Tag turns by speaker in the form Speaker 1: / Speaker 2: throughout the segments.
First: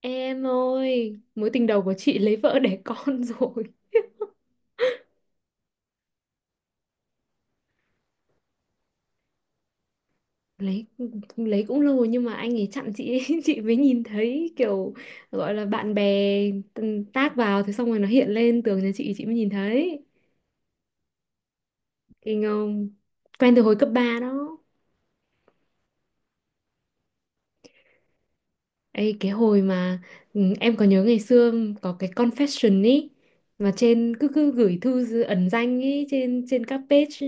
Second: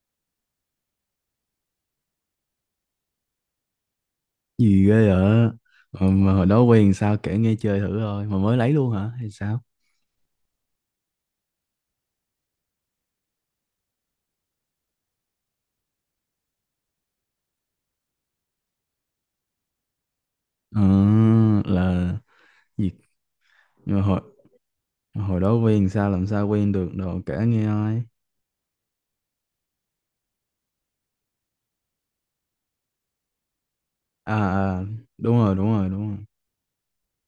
Speaker 1: Em ơi, mối tình đầu của chị lấy vợ đẻ con rồi.
Speaker 2: Gì ghê vậy. Mà hồi đó quen sao kể nghe chơi thử thôi mà mới lấy luôn hả hay sao?
Speaker 1: Lấy lấy cũng lâu rồi nhưng mà anh ấy chặn chị ấy, chị mới nhìn thấy kiểu gọi là bạn bè, tag vào thế xong rồi nó hiện lên tường nhà chị mới nhìn thấy.
Speaker 2: Ờ, là
Speaker 1: Kinh không?
Speaker 2: gì?
Speaker 1: Quen từ hồi cấp
Speaker 2: Nhưng mà
Speaker 1: 3
Speaker 2: hồi
Speaker 1: đó.
Speaker 2: hồi đó quen sao, làm sao quen được, đồ kể nghe ai.
Speaker 1: Ê, cái hồi mà, em có nhớ ngày xưa có cái confession ý, mà trên cứ cứ gửi
Speaker 2: À,
Speaker 1: thư
Speaker 2: đúng
Speaker 1: ẩn
Speaker 2: rồi, đúng
Speaker 1: danh
Speaker 2: rồi,
Speaker 1: ý
Speaker 2: đúng rồi.
Speaker 1: trên trên các page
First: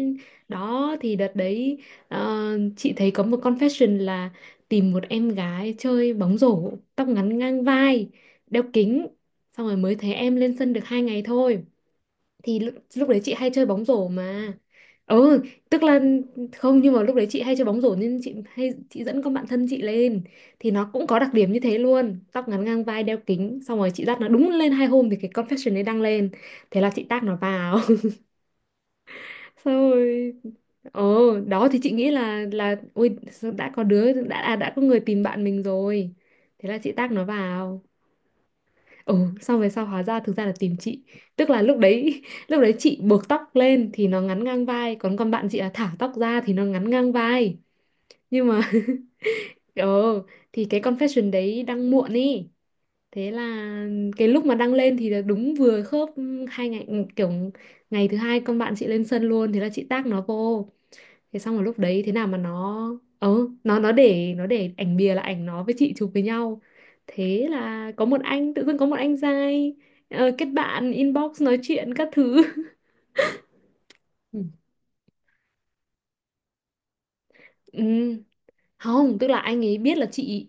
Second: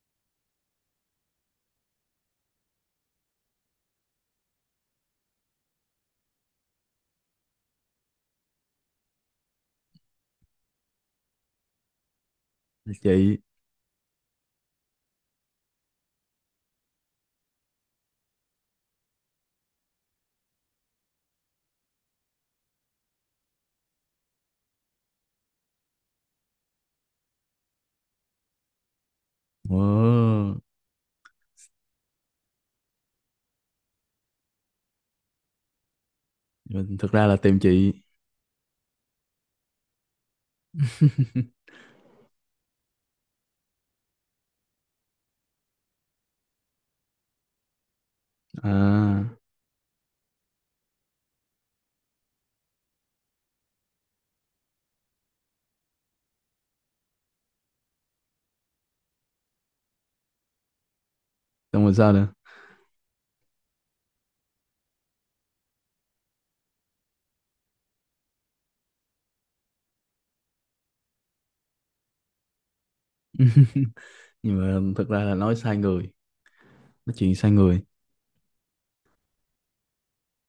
Speaker 1: đó, thì đợt đấy, ờ, chị thấy có một confession là tìm một em gái chơi bóng rổ tóc ngắn ngang vai, đeo kính. Xong rồi mới thấy em lên sân được hai ngày thôi, thì lúc,
Speaker 2: Là
Speaker 1: lúc đấy chị
Speaker 2: chị.
Speaker 1: hay chơi bóng rổ mà. Ừ, tức là không, nhưng mà lúc đấy chị hay chơi bóng rổ nên chị hay dẫn con bạn thân chị lên, thì nó cũng có đặc điểm như thế luôn, tóc ngắn ngang vai đeo kính. Xong rồi chị dắt nó đúng lên hai hôm thì cái confession ấy đăng lên, thế là chị tag nó vào. Xong rồi
Speaker 2: Ờ,
Speaker 1: ồ, đó thì chị nghĩ là ôi sao đã có đứa đã à, đã có người tìm bạn mình rồi, thế là chị
Speaker 2: mình thực
Speaker 1: tag nó
Speaker 2: ra là tìm
Speaker 1: vào.
Speaker 2: chị.
Speaker 1: Ừ, xong về sau hóa ra thực ra là tìm chị. Tức là lúc đấy lúc đấy chị buộc tóc lên thì nó ngắn ngang vai, còn con bạn chị là thả tóc ra thì nó ngắn ngang vai. Nhưng mà
Speaker 2: À,
Speaker 1: ờ thì cái confession đấy đăng muộn ý. Thế là cái lúc mà đăng lên thì là đúng vừa khớp hai ngày. Kiểu ngày thứ hai con bạn chị lên sân luôn, thế là chị tag nó vô. Thế xong rồi lúc
Speaker 2: xong rồi
Speaker 1: đấy
Speaker 2: sao
Speaker 1: thế nào
Speaker 2: nữa?
Speaker 1: mà nó, nó để, nó để ảnh bìa là ảnh nó với chị chụp với nhau, thế là có một anh, tự dưng có một anh giai, kết bạn inbox nói chuyện các thứ. Ừ.
Speaker 2: Nhưng mà thực ra là nói sai người, nói chuyện sai người.
Speaker 1: Ừ. Không, tức là anh ấy biết là chị,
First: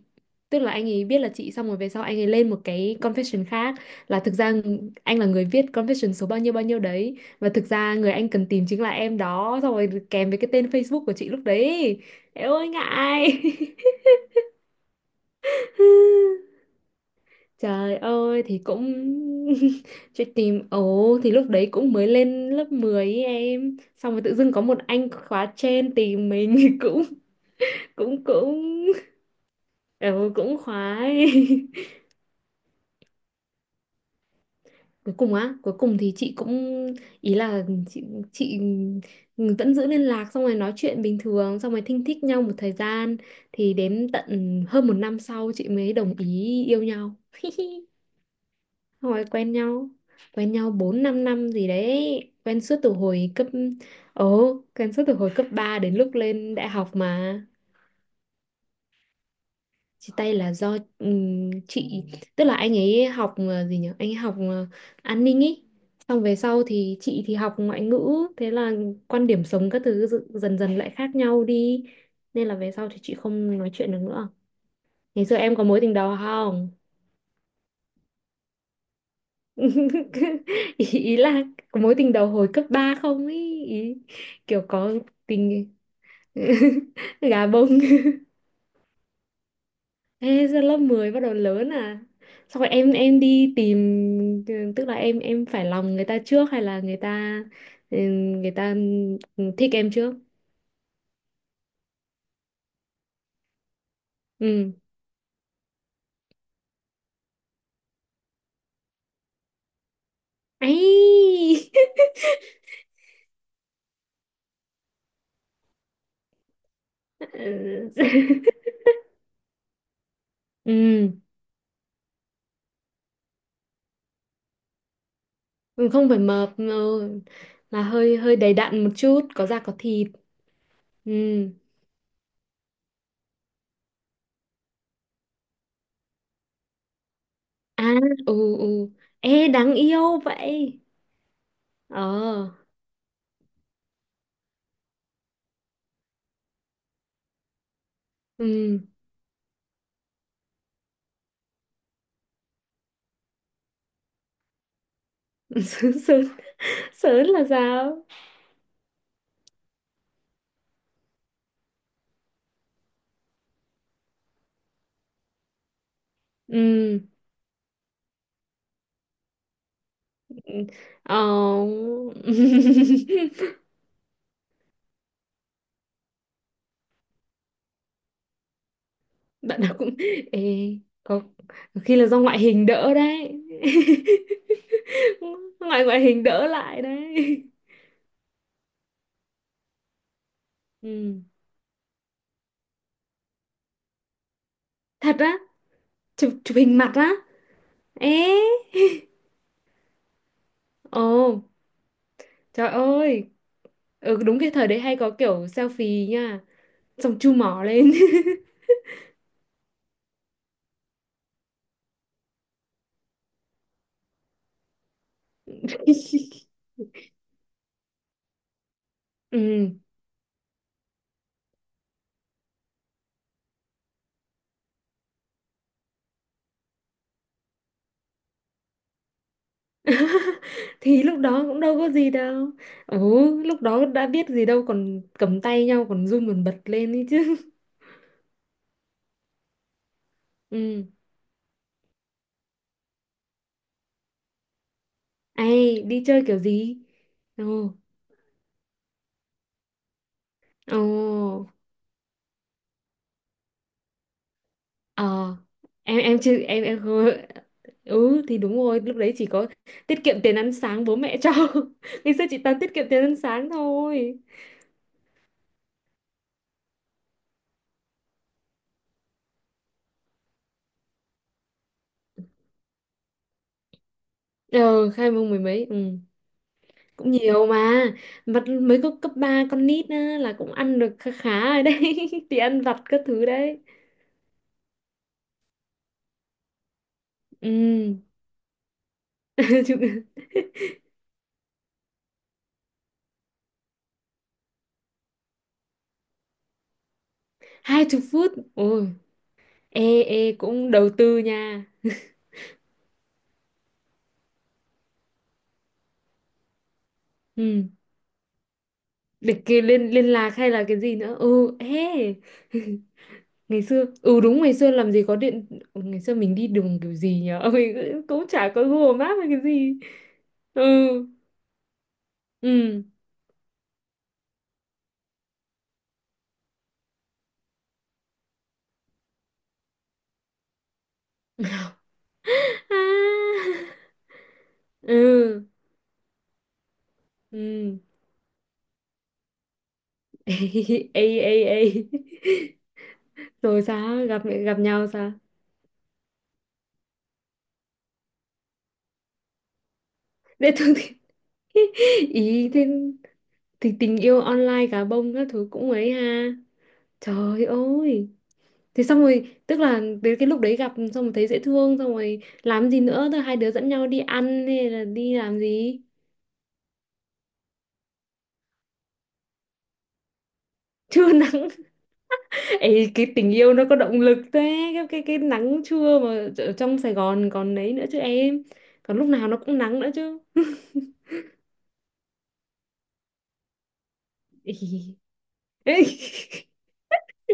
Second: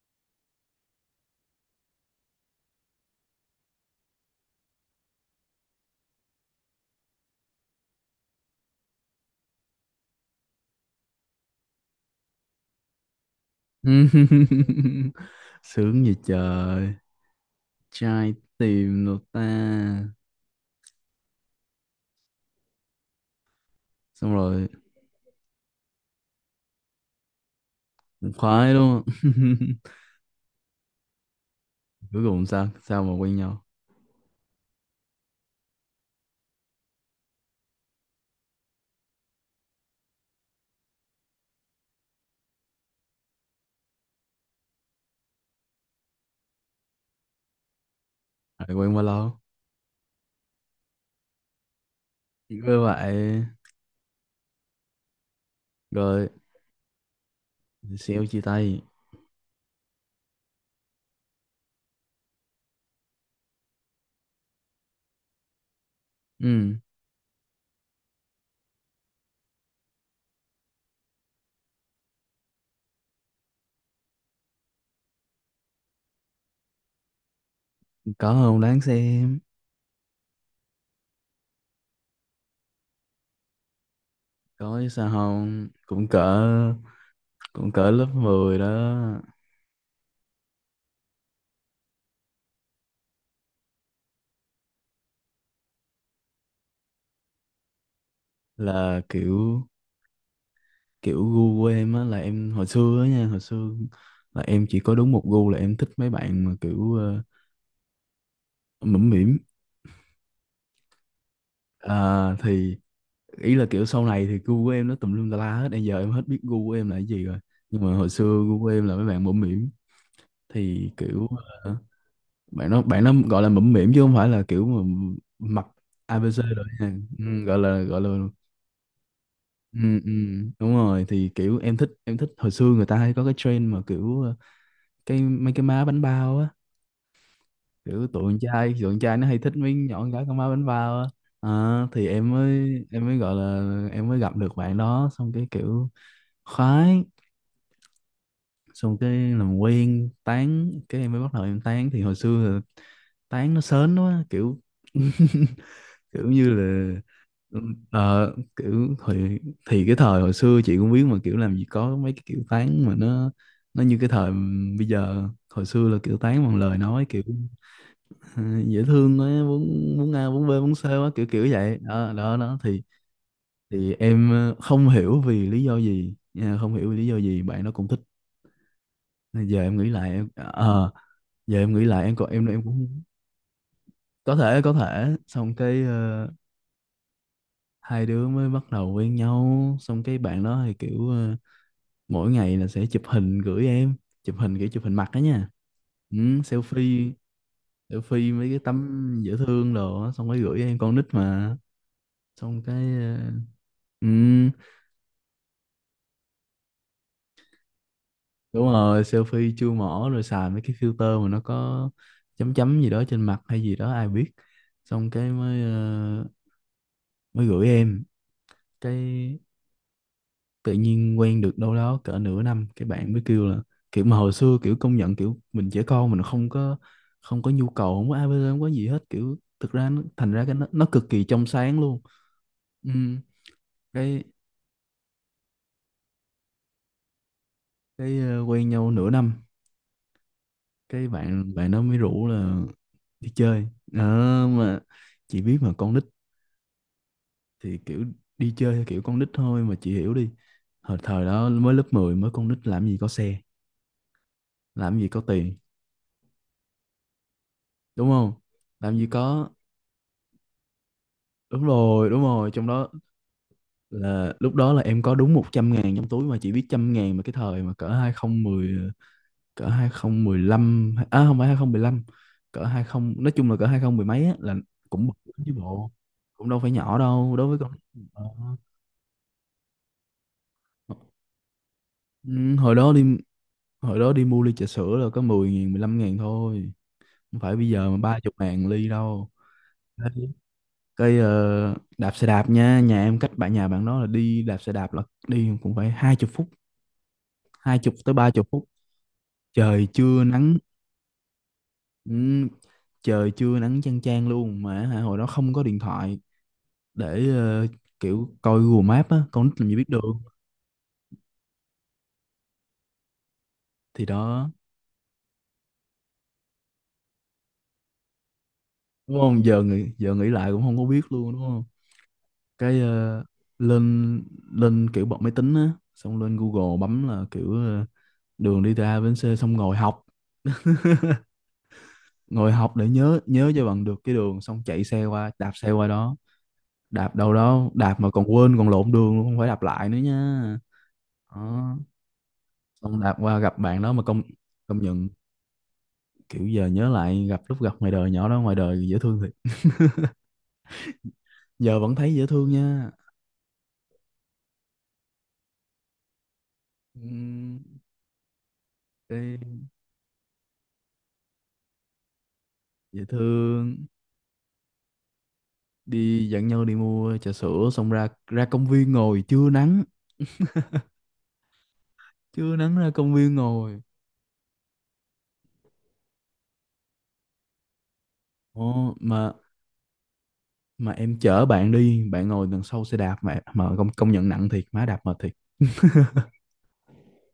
Speaker 1: tức là anh ấy biết là chị. Xong rồi về sau anh ấy lên một cái confession khác, là thực ra anh là người viết confession số bao nhiêu đấy, và thực ra người anh cần tìm chính là em đó, xong rồi kèm với cái tên Facebook của chị lúc đấy. Eo ơi ngại.
Speaker 2: Sướng gì trời,
Speaker 1: Trời
Speaker 2: trai
Speaker 1: ơi thì cũng
Speaker 2: tìm được ta.
Speaker 1: chuyện tìm, ồ thì lúc đấy cũng mới lên lớp 10 ấy em, xong rồi
Speaker 2: Xong
Speaker 1: tự dưng có
Speaker 2: rồi
Speaker 1: một anh khóa trên tìm mình, cũng cũng
Speaker 2: cũng khoái
Speaker 1: cũng
Speaker 2: đúng không?
Speaker 1: ừ, cũng khoái.
Speaker 2: Cuối cùng sao, sao mà quen nhau,
Speaker 1: Cuối cùng á, cuối cùng thì chị cũng, ý là chị vẫn giữ liên lạc, xong rồi nói chuyện bình thường, xong rồi thinh thích nhau một thời gian, thì đến tận hơn một năm sau chị mới đồng ý yêu nhau.
Speaker 2: lại quen bao
Speaker 1: Hồi
Speaker 2: lâu,
Speaker 1: quen nhau, quen nhau bốn 5 năm gì đấy. Quen suốt
Speaker 2: cứ
Speaker 1: từ
Speaker 2: vậy
Speaker 1: hồi cấp, ồ, quen suốt từ hồi cấp 3 đến lúc
Speaker 2: rồi
Speaker 1: lên đại học mà.
Speaker 2: xéo chia tay.
Speaker 1: Chia tay là do, chị, tức là anh ấy học, gì nhỉ, anh ấy học, an ninh ý. Xong về sau
Speaker 2: Ừ,
Speaker 1: thì chị học ngoại ngữ. Thế là quan điểm sống các thứ dần dần lại khác nhau đi, nên là về sau thì chị không nói chuyện được nữa. Ngày xưa em có mối tình đầu không?
Speaker 2: có không đáng xem.
Speaker 1: Ý là có mối tình đầu hồi cấp 3 không, ý, kiểu
Speaker 2: Có chứ
Speaker 1: có
Speaker 2: sao không,
Speaker 1: tình
Speaker 2: cũng cỡ,
Speaker 1: gà bông.
Speaker 2: cũng cỡ lớp 10 đó.
Speaker 1: Ê, giờ lớp 10 bắt đầu lớn à? Xong rồi em đi tìm, tức là em phải lòng người ta trước hay là người ta, ừ, người ta
Speaker 2: Là kiểu
Speaker 1: thích em trước.
Speaker 2: Kiểu gu của em á, là em hồi xưa á nha, hồi xưa là em
Speaker 1: Ừ.
Speaker 2: chỉ có đúng một gu, là em thích mấy bạn mà kiểu mũm mĩm.
Speaker 1: Ấy,
Speaker 2: Thì ý là kiểu sau này thì gu của em nó tùm lum tà la hết, bây giờ em hết biết gu của em là cái gì rồi. Nhưng mà hồi xưa gu của em là mấy bạn bẩm mỉm, thì
Speaker 1: ừ,
Speaker 2: kiểu ờ, bạn nó gọi là bẩm mỉm chứ không phải là kiểu mà mặc
Speaker 1: không phải
Speaker 2: ABC
Speaker 1: mập.
Speaker 2: rồi nha.
Speaker 1: Ừ.
Speaker 2: Ừ, gọi
Speaker 1: Là
Speaker 2: là gọi là
Speaker 1: hơi hơi đầy đặn một chút, có da có
Speaker 2: Ừ,
Speaker 1: thịt.
Speaker 2: ừ, đúng rồi,
Speaker 1: Ừ.
Speaker 2: thì kiểu em thích hồi xưa người ta hay có cái trend mà kiểu cái mấy cái má bánh bao á,
Speaker 1: À,
Speaker 2: kiểu tụi con
Speaker 1: ừ,
Speaker 2: trai tụi
Speaker 1: ừ.
Speaker 2: con trai nó hay
Speaker 1: Ê,
Speaker 2: thích mấy
Speaker 1: đáng
Speaker 2: nhỏ con
Speaker 1: yêu
Speaker 2: gái con má bánh
Speaker 1: vậy.
Speaker 2: bao á. Ờ, thì em
Speaker 1: Ờ,
Speaker 2: mới, em mới gọi là em mới gặp được bạn đó xong cái kiểu khoái.
Speaker 1: ừ.
Speaker 2: Xong cái làm quen tán, cái em mới bắt đầu em tán thì hồi xưa là tán nó sến quá kiểu.
Speaker 1: Sớn,
Speaker 2: Kiểu
Speaker 1: sớn,
Speaker 2: như là
Speaker 1: sớn là sao?
Speaker 2: kiểu thì cái thời hồi xưa chị cũng biết mà, kiểu làm gì có mấy cái kiểu tán mà nó như cái thời bây giờ. Hồi xưa là kiểu tán bằng lời
Speaker 1: Ừ.
Speaker 2: nói, kiểu ờ, dễ thương quá, muốn muốn a muốn b muốn c quá, kiểu kiểu
Speaker 1: Ờ.
Speaker 2: vậy đó, đó, đó. thì thì em không hiểu vì lý do gì nha, không hiểu vì lý do gì bạn nó cũng thích. Giờ
Speaker 1: Bạn nào
Speaker 2: em nghĩ
Speaker 1: cũng...
Speaker 2: lại em,
Speaker 1: Ê, có,
Speaker 2: giờ em
Speaker 1: có
Speaker 2: nghĩ
Speaker 1: khi
Speaker 2: lại
Speaker 1: là
Speaker 2: em
Speaker 1: do
Speaker 2: còn
Speaker 1: ngoại
Speaker 2: em
Speaker 1: hình đỡ
Speaker 2: cũng
Speaker 1: đấy.
Speaker 2: có thể, có thể. Xong cái
Speaker 1: Ngoại ngoại hình đỡ lại đấy.
Speaker 2: hai đứa mới bắt đầu quen nhau, xong cái bạn đó thì kiểu
Speaker 1: Ừ.
Speaker 2: mỗi ngày là sẽ chụp hình gửi em, chụp hình kiểu chụp hình mặt
Speaker 1: Thật
Speaker 2: đó
Speaker 1: á,
Speaker 2: nha. Ừ,
Speaker 1: chụp hình mặt á.
Speaker 2: selfie, selfie
Speaker 1: Ê.
Speaker 2: mấy cái tấm dễ thương đồ á, xong cái gửi em, con
Speaker 1: Ồ,
Speaker 2: nít mà. Xong
Speaker 1: trời
Speaker 2: cái
Speaker 1: ơi.
Speaker 2: ừ,
Speaker 1: Ừ, đúng cái thời đấy hay có kiểu selfie nha. Xong chu mỏ lên.
Speaker 2: đúng rồi, selfie chưa mỏ rồi xài mấy cái filter mà nó có chấm chấm gì đó trên mặt hay gì đó ai biết. Xong cái mới mới gửi em. Cái
Speaker 1: Ừ.
Speaker 2: tự nhiên quen được đâu đó cỡ nửa năm cái bạn mới kêu là, kiểu mà hồi xưa kiểu công nhận kiểu mình trẻ con, mình không có, không có nhu cầu, không có ABC, không có gì hết, kiểu thực ra nó, thành ra cái nó
Speaker 1: Thì
Speaker 2: cực
Speaker 1: lúc
Speaker 2: kỳ
Speaker 1: đó
Speaker 2: trong
Speaker 1: cũng đâu
Speaker 2: sáng
Speaker 1: có
Speaker 2: luôn.
Speaker 1: gì đâu.
Speaker 2: Ừ,
Speaker 1: Ừ, lúc đó đã
Speaker 2: cái
Speaker 1: biết gì đâu, còn cầm tay nhau còn run còn bật lên ấy chứ.
Speaker 2: cái quen nhau nửa năm,
Speaker 1: Ừ.
Speaker 2: cái bạn bạn nó mới rủ là đi chơi. Ờ, mà chị biết mà
Speaker 1: Ai
Speaker 2: con nít
Speaker 1: đi chơi kiểu gì? Ồ.
Speaker 2: thì kiểu đi chơi theo kiểu con nít thôi mà, chị hiểu đi.
Speaker 1: Ồ.
Speaker 2: Hồi thời đó mới lớp 10 mới con nít, làm gì có xe, làm gì có
Speaker 1: Ờ.
Speaker 2: tiền,
Speaker 1: Em chưa em em không.
Speaker 2: đúng
Speaker 1: Ừ
Speaker 2: không,
Speaker 1: thì đúng rồi, lúc
Speaker 2: làm gì
Speaker 1: đấy chỉ có
Speaker 2: có.
Speaker 1: tiết kiệm tiền ăn sáng bố mẹ cho.
Speaker 2: Đúng rồi,
Speaker 1: Ngày
Speaker 2: đúng
Speaker 1: xưa chị
Speaker 2: rồi,
Speaker 1: toàn
Speaker 2: trong
Speaker 1: tiết kiệm
Speaker 2: đó
Speaker 1: tiền ăn sáng thôi.
Speaker 2: là lúc đó là em có đúng 100 ngàn trong túi mà, chỉ biết trăm ngàn mà, cái thời mà cỡ 2010, cỡ hai không một lăm, à không phải hai không một lăm, cỡ hai không, nói chung là cỡ 20 mười mấy á, là
Speaker 1: Ờ,
Speaker 2: cũng
Speaker 1: hai
Speaker 2: bự
Speaker 1: mông mười
Speaker 2: lắm chứ
Speaker 1: mấy.
Speaker 2: bộ,
Speaker 1: Ừ.
Speaker 2: cũng đâu phải nhỏ
Speaker 1: Cũng
Speaker 2: đâu
Speaker 1: nhiều
Speaker 2: đối với con.
Speaker 1: mà,
Speaker 2: Ờ.
Speaker 1: vặt mới có cấp 3 con nít á, là cũng ăn được khá khá rồi đấy, thì
Speaker 2: Ừ,
Speaker 1: ăn
Speaker 2: hồi
Speaker 1: vặt
Speaker 2: đó
Speaker 1: các
Speaker 2: đi
Speaker 1: thứ đấy.
Speaker 2: hồi đó đi mua ly trà sữa là có 10 ngàn, 15 ngàn thôi, không phải bây giờ mà
Speaker 1: Ừ.
Speaker 2: ba chục ngàn ly đâu.
Speaker 1: Chụp-,
Speaker 2: Đấy. Cái đạp xe đạp nha, nhà em cách bạn, nhà bạn đó là đi đạp xe đạp là đi cũng phải hai chục phút, hai
Speaker 1: hai
Speaker 2: chục
Speaker 1: chục
Speaker 2: tới ba
Speaker 1: phút
Speaker 2: chục phút,
Speaker 1: ôi.
Speaker 2: trời
Speaker 1: Ê
Speaker 2: chưa
Speaker 1: ê
Speaker 2: nắng.
Speaker 1: cũng đầu tư nha.
Speaker 2: Ừ, trời chưa nắng chang chang luôn mà, hả, hồi đó không có điện thoại để
Speaker 1: Ừ,
Speaker 2: kiểu coi Google Maps á,
Speaker 1: để
Speaker 2: con nít
Speaker 1: kia
Speaker 2: làm gì biết
Speaker 1: liên liên
Speaker 2: đường.
Speaker 1: lạc hay là cái gì nữa. Ừ, ê. Ngày xưa,
Speaker 2: Thì
Speaker 1: ừ đúng,
Speaker 2: đó,
Speaker 1: ngày xưa làm gì có điện. Ừ, ngày xưa mình đi đường kiểu gì nhở, mình cũng cũng chả có Google Maps
Speaker 2: đúng
Speaker 1: hay cái
Speaker 2: không, giờ
Speaker 1: gì.
Speaker 2: nghĩ, giờ nghĩ lại cũng
Speaker 1: Ừ.
Speaker 2: không có biết luôn đúng không. Cái
Speaker 1: Ừ.
Speaker 2: lên, lên kiểu bật máy tính á, xong lên Google bấm là kiểu đường đi từ A đến C, xong ngồi học, ngồi học để nhớ,
Speaker 1: À.
Speaker 2: nhớ cho bằng được cái đường xong chạy xe qua,
Speaker 1: Ừ.
Speaker 2: đạp xe qua đó. Đạp đâu đó
Speaker 1: Ừ.
Speaker 2: đạp mà còn quên còn lộn đường luôn, không phải đạp lại nữa nha.
Speaker 1: Ê ê ê.
Speaker 2: Đó, xong đạp qua gặp
Speaker 1: Rồi
Speaker 2: bạn đó mà
Speaker 1: sao,
Speaker 2: công,
Speaker 1: gặp gặp
Speaker 2: công
Speaker 1: nhau
Speaker 2: nhận
Speaker 1: sao,
Speaker 2: kiểu giờ nhớ lại gặp, lúc gặp ngoài đời nhỏ đó ngoài đời dễ thương thiệt,
Speaker 1: để thường thì
Speaker 2: giờ vẫn thấy dễ thương
Speaker 1: ý thế,
Speaker 2: nha.
Speaker 1: thì tình yêu online gà bông các thứ cũng ấy ha. Trời
Speaker 2: Ừm,
Speaker 1: ơi. Thế xong rồi tức
Speaker 2: đi
Speaker 1: là đến cái lúc đấy gặp xong rồi thấy dễ thương, xong rồi làm gì
Speaker 2: dễ
Speaker 1: nữa, thôi hai đứa dẫn
Speaker 2: thương,
Speaker 1: nhau đi ăn hay là đi làm gì?
Speaker 2: đi dẫn nhau đi mua trà sữa xong ra, ra công viên ngồi trưa nắng,
Speaker 1: Trưa nắng.
Speaker 2: trưa nắng ra
Speaker 1: Ấy, cái
Speaker 2: công
Speaker 1: tình
Speaker 2: viên
Speaker 1: yêu nó có
Speaker 2: ngồi.
Speaker 1: động lực thế. Cái nắng trưa mà ở trong Sài Gòn còn đấy nữa chứ em,
Speaker 2: Ồ,
Speaker 1: còn lúc nào nó cũng nắng nữa chứ.
Speaker 2: mà em chở bạn đi, bạn ngồi đằng sau xe đạp mà công, công nhận nặng thiệt má,
Speaker 1: Ý.
Speaker 2: đạp mệt thiệt.
Speaker 1: Ê.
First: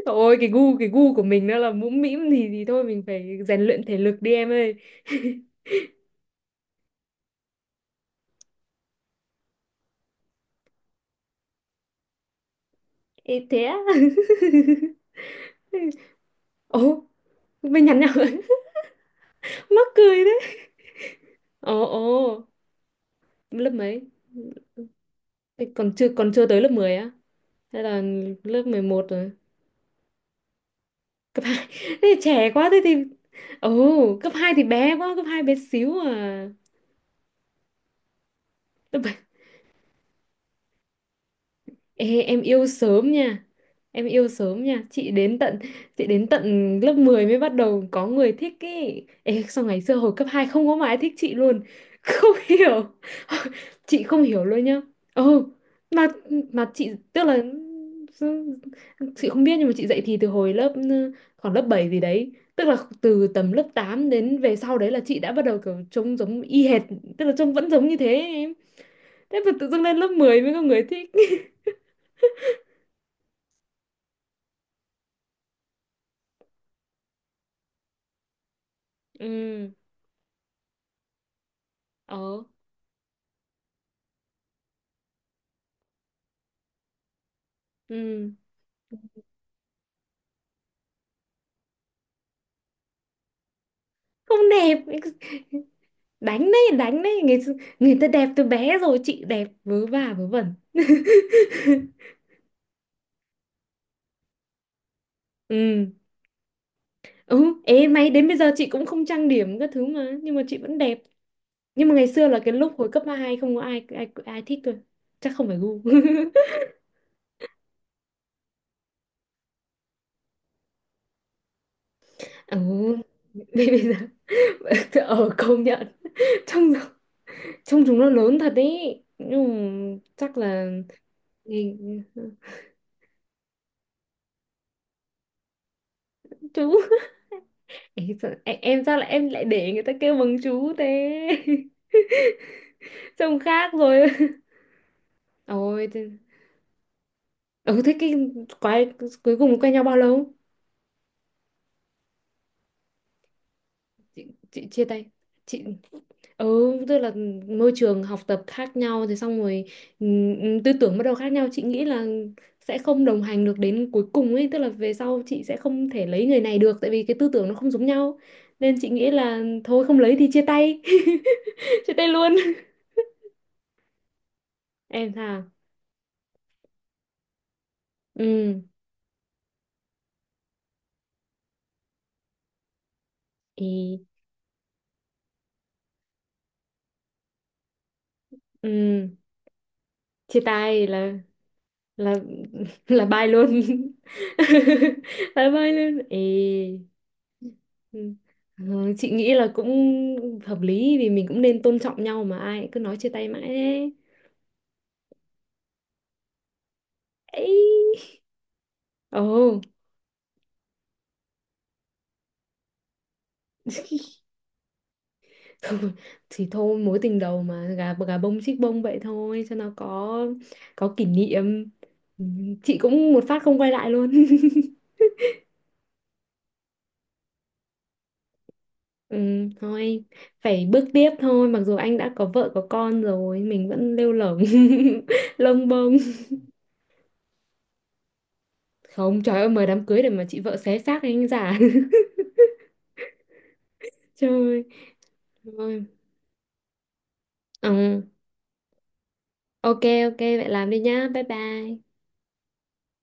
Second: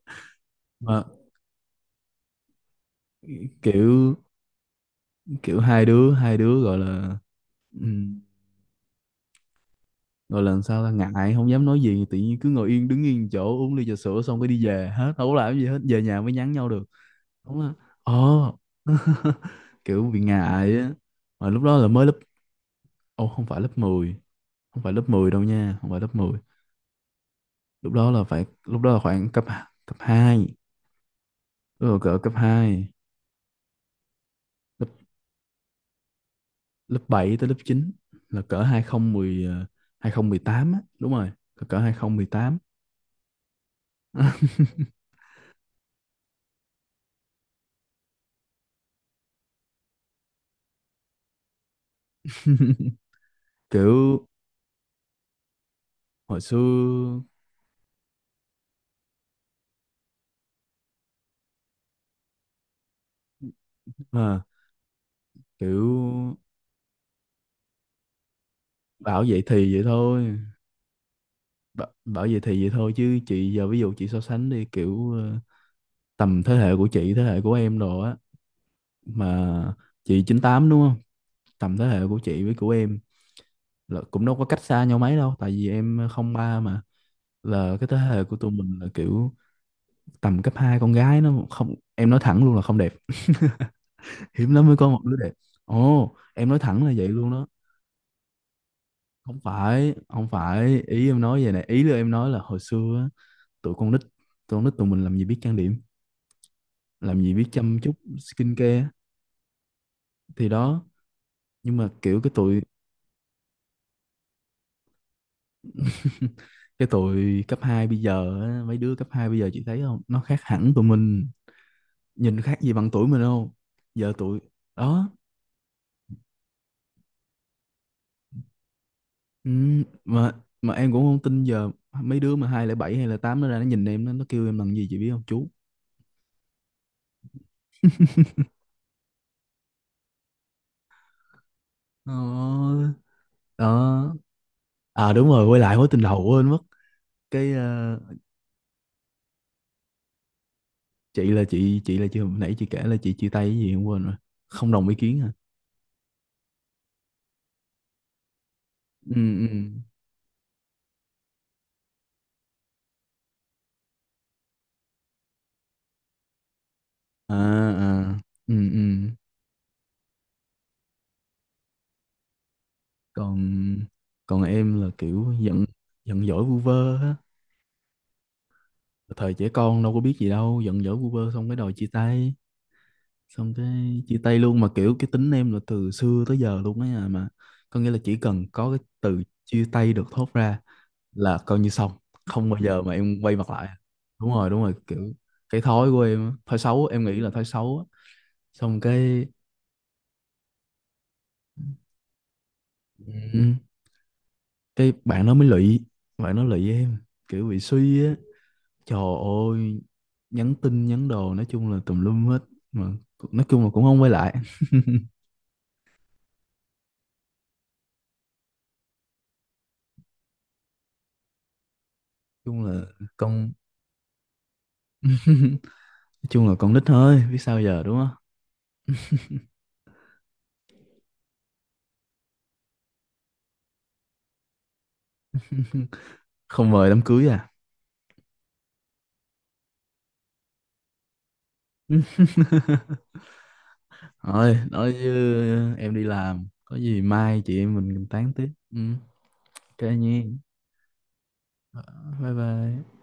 Speaker 1: Ôi cái gu cái
Speaker 2: Mà
Speaker 1: gu của mình nó là mũm mĩm thì thôi mình phải rèn luyện thể
Speaker 2: kiểu
Speaker 1: lực đi em ơi.
Speaker 2: kiểu hai đứa gọi là, ừ, rồi lần sau ta ngại không dám nói gì, tự nhiên cứ ngồi yên, đứng yên
Speaker 1: Ê,
Speaker 2: chỗ,
Speaker 1: thế
Speaker 2: uống
Speaker 1: á.
Speaker 2: ly trà sữa xong cái đi về hết, đâu có làm gì hết, về nhà mới nhắn nhau được.
Speaker 1: Ồ,
Speaker 2: Đúng là,
Speaker 1: mình nhắn nhau.
Speaker 2: ồ.
Speaker 1: Mắc
Speaker 2: Kiểu bị
Speaker 1: cười đấy.
Speaker 2: ngại á, mà lúc
Speaker 1: Ồ
Speaker 2: đó là mới
Speaker 1: ồ,
Speaker 2: lớp, ồ không phải
Speaker 1: lớp
Speaker 2: lớp
Speaker 1: mấy?
Speaker 2: mười, không phải lớp 10 đâu
Speaker 1: Thế
Speaker 2: nha, không
Speaker 1: còn
Speaker 2: phải
Speaker 1: chưa,
Speaker 2: lớp
Speaker 1: còn
Speaker 2: mười.
Speaker 1: chưa tới lớp 10 á? Hay
Speaker 2: Lúc
Speaker 1: là
Speaker 2: đó là phải,
Speaker 1: lớp
Speaker 2: lúc
Speaker 1: mười
Speaker 2: đó là
Speaker 1: một
Speaker 2: khoảng
Speaker 1: rồi?
Speaker 2: cấp, cấp hai,
Speaker 1: Cấp hai. Thế
Speaker 2: rồi cỡ
Speaker 1: thì
Speaker 2: cấp
Speaker 1: trẻ quá, thế
Speaker 2: hai.
Speaker 1: thì ồ, cấp 2 thì
Speaker 2: Lớp,
Speaker 1: bé quá, cấp 2 bé xíu à.
Speaker 2: lớp 7 tới lớp chín, là cỡ
Speaker 1: Lớp,
Speaker 2: 2010 2018 á, đúng rồi, cỡ hai không
Speaker 1: ê,
Speaker 2: mười
Speaker 1: em
Speaker 2: tám.
Speaker 1: yêu sớm nha, em yêu sớm nha. Chị đến tận, chị đến tận lớp 10 mới bắt đầu có người thích ý. Ê, sao ngày xưa hồi cấp 2 không có mà ai thích chị luôn, không hiểu, chị không
Speaker 2: Kiểu
Speaker 1: hiểu luôn nhá. Ừ, mà
Speaker 2: hồi
Speaker 1: mà chị,
Speaker 2: xưa,
Speaker 1: tức là, ừ, chị không biết nhưng mà chị dạy thì từ hồi lớp, khoảng lớp 7 gì đấy, tức là từ tầm lớp 8 đến
Speaker 2: à,
Speaker 1: về sau đấy là chị đã bắt đầu kiểu trông
Speaker 2: kiểu
Speaker 1: giống y hệt, tức là trông vẫn giống như thế em,
Speaker 2: bảo
Speaker 1: thế
Speaker 2: vậy
Speaker 1: mà tự
Speaker 2: thì
Speaker 1: dưng
Speaker 2: vậy
Speaker 1: lên lớp
Speaker 2: thôi.
Speaker 1: 10 mới có người thích.
Speaker 2: Bảo, bảo vậy thì vậy thôi chứ chị giờ ví dụ chị so sánh đi kiểu tầm thế hệ của chị, thế hệ của em đồ á, mà
Speaker 1: Ừ.
Speaker 2: chị chín tám đúng không, tầm thế hệ của chị
Speaker 1: Ờ.
Speaker 2: với của em là cũng đâu có cách xa nhau mấy đâu, tại vì em không ba mà, là cái thế hệ
Speaker 1: Ừ.
Speaker 2: của tụi mình là kiểu tầm cấp 2 con gái nó không, em nói thẳng luôn là không đẹp,
Speaker 1: Không
Speaker 2: hiếm lắm mới
Speaker 1: đẹp.
Speaker 2: có một đứa đẹp. Ồ
Speaker 1: Đánh
Speaker 2: em nói
Speaker 1: đấy
Speaker 2: thẳng là
Speaker 1: đánh
Speaker 2: vậy
Speaker 1: đấy,
Speaker 2: luôn
Speaker 1: người,
Speaker 2: đó.
Speaker 1: người ta đẹp từ bé rồi, chị
Speaker 2: Không
Speaker 1: đẹp vớ
Speaker 2: phải,
Speaker 1: va
Speaker 2: không
Speaker 1: vớ vẩn.
Speaker 2: phải, ý em nói vậy nè, ý là em nói là hồi xưa á, tụi con nít tụi con nít tụi mình làm gì biết trang điểm,
Speaker 1: Ừ.
Speaker 2: làm gì biết
Speaker 1: Ừ,
Speaker 2: chăm
Speaker 1: ê
Speaker 2: chút
Speaker 1: may, đến bây giờ chị
Speaker 2: skincare
Speaker 1: cũng
Speaker 2: á.
Speaker 1: không trang điểm các thứ mà nhưng mà
Speaker 2: Thì
Speaker 1: chị vẫn
Speaker 2: đó,
Speaker 1: đẹp.
Speaker 2: nhưng
Speaker 1: Nhưng
Speaker 2: mà
Speaker 1: mà ngày
Speaker 2: kiểu
Speaker 1: xưa
Speaker 2: cái
Speaker 1: là cái
Speaker 2: tụi,
Speaker 1: lúc hồi cấp 2 không có ai ai ai thích tôi, chắc không phải gu.
Speaker 2: cái tụi cấp 2 bây giờ á, mấy đứa cấp 2 bây giờ chị thấy không, nó khác hẳn tụi mình, nhìn
Speaker 1: Ừ,
Speaker 2: khác gì bằng tuổi mình không.
Speaker 1: bây bây giờ.
Speaker 2: Giờ tụi, đó.
Speaker 1: Ở công nhận, trông, trông chúng nó lớn thật đấy nhưng
Speaker 2: Ừ,
Speaker 1: mà
Speaker 2: mà
Speaker 1: chắc là
Speaker 2: mà em cũng không tin, giờ mấy đứa mà hai lẻ bảy hay là tám nó ra nó nhìn em nó kêu em bằng gì chị biết không, chú.
Speaker 1: chú. Ê, sao, em sao lại, em lại để người ta kêu bằng chú thế?
Speaker 2: Ờ,
Speaker 1: Trông khác rồi.
Speaker 2: đó. À đúng rồi, quay lại mối
Speaker 1: Ôi
Speaker 2: tình
Speaker 1: thế-,
Speaker 2: đầu quên mất. Cái
Speaker 1: ừ thế cái quái, cuối cùng quen nhau bao lâu?
Speaker 2: chị là chị hồi nãy chị kể là chị chia tay cái gì em quên rồi,
Speaker 1: Chị
Speaker 2: không
Speaker 1: chia
Speaker 2: đồng ý
Speaker 1: tay,
Speaker 2: kiến hả.
Speaker 1: chị, ừ, tức là môi trường học tập khác nhau,
Speaker 2: Ừ,
Speaker 1: thế xong
Speaker 2: ừ,
Speaker 1: rồi tư tưởng bắt đầu khác nhau. Chị nghĩ là sẽ không đồng hành được đến cuối cùng ấy, tức là về sau chị sẽ không thể lấy người này được, tại vì cái tư
Speaker 2: à,
Speaker 1: tưởng nó không giống
Speaker 2: à,
Speaker 1: nhau,
Speaker 2: ừ,
Speaker 1: nên
Speaker 2: ừ.
Speaker 1: chị nghĩ là thôi không lấy thì chia tay, chia tay luôn.
Speaker 2: Còn, còn em là
Speaker 1: Em
Speaker 2: kiểu
Speaker 1: thà,
Speaker 2: giận, giận dỗi vu vơ á,
Speaker 1: ừ.
Speaker 2: thời trẻ con đâu có biết gì đâu, giận dỗi vu vơ xong cái đòi chia tay, xong
Speaker 1: Ê,
Speaker 2: cái chia tay luôn. Mà kiểu cái tính em là từ xưa tới giờ luôn á nhà, mà có nghĩa là chỉ cần có cái
Speaker 1: ừ,
Speaker 2: từ chia tay được thốt
Speaker 1: chia
Speaker 2: ra
Speaker 1: tay là,
Speaker 2: là coi như xong,
Speaker 1: là
Speaker 2: không bao giờ mà
Speaker 1: là
Speaker 2: em
Speaker 1: bye
Speaker 2: quay mặt
Speaker 1: luôn.
Speaker 2: lại. Đúng rồi, đúng rồi, kiểu
Speaker 1: Là
Speaker 2: cái
Speaker 1: bye
Speaker 2: thói của
Speaker 1: luôn.
Speaker 2: em á, thói
Speaker 1: Ê,
Speaker 2: xấu, em nghĩ là thói xấu á.
Speaker 1: ừ.
Speaker 2: Xong
Speaker 1: Ờ, chị
Speaker 2: cái
Speaker 1: nghĩ là cũng hợp lý, vì mình cũng nên tôn trọng nhau mà, ai cứ nói chia tay mãi
Speaker 2: ừ,
Speaker 1: ấy.
Speaker 2: cái bạn nó mới lụy, bạn nó lụy em, kiểu bị
Speaker 1: Ấy.
Speaker 2: suy á, trời
Speaker 1: Ồ.
Speaker 2: ơi, nhắn tin, nhắn đồ, nói chung là tùm lum hết mà, nói chung là cũng không quay lại. Nói
Speaker 1: Thôi, thì thôi mối tình đầu mà gà, gà bông chích bông vậy thôi cho nó có kỷ niệm. Ừ,
Speaker 2: chung
Speaker 1: chị
Speaker 2: là
Speaker 1: cũng một phát
Speaker 2: con,
Speaker 1: không quay lại luôn.
Speaker 2: nói chung là con nít thôi biết sao giờ đúng không.
Speaker 1: Ừ, thôi phải bước tiếp thôi, mặc dù anh đã có vợ có con rồi mình vẫn lêu lổng, lông bông.
Speaker 2: Không mời đám cưới à?
Speaker 1: Không, trời ơi, mời đám cưới để mà chị vợ xé xác anh giả. Trời
Speaker 2: Thôi
Speaker 1: ơi.
Speaker 2: nói chứ
Speaker 1: Thôi.
Speaker 2: em đi làm, có gì mai chị em
Speaker 1: Ừ,
Speaker 2: mình tán tiếp. Ừ,
Speaker 1: ok,
Speaker 2: ok
Speaker 1: ok
Speaker 2: nha.
Speaker 1: vậy làm đi nhá, bye bye.
Speaker 2: Ờ, bye bye.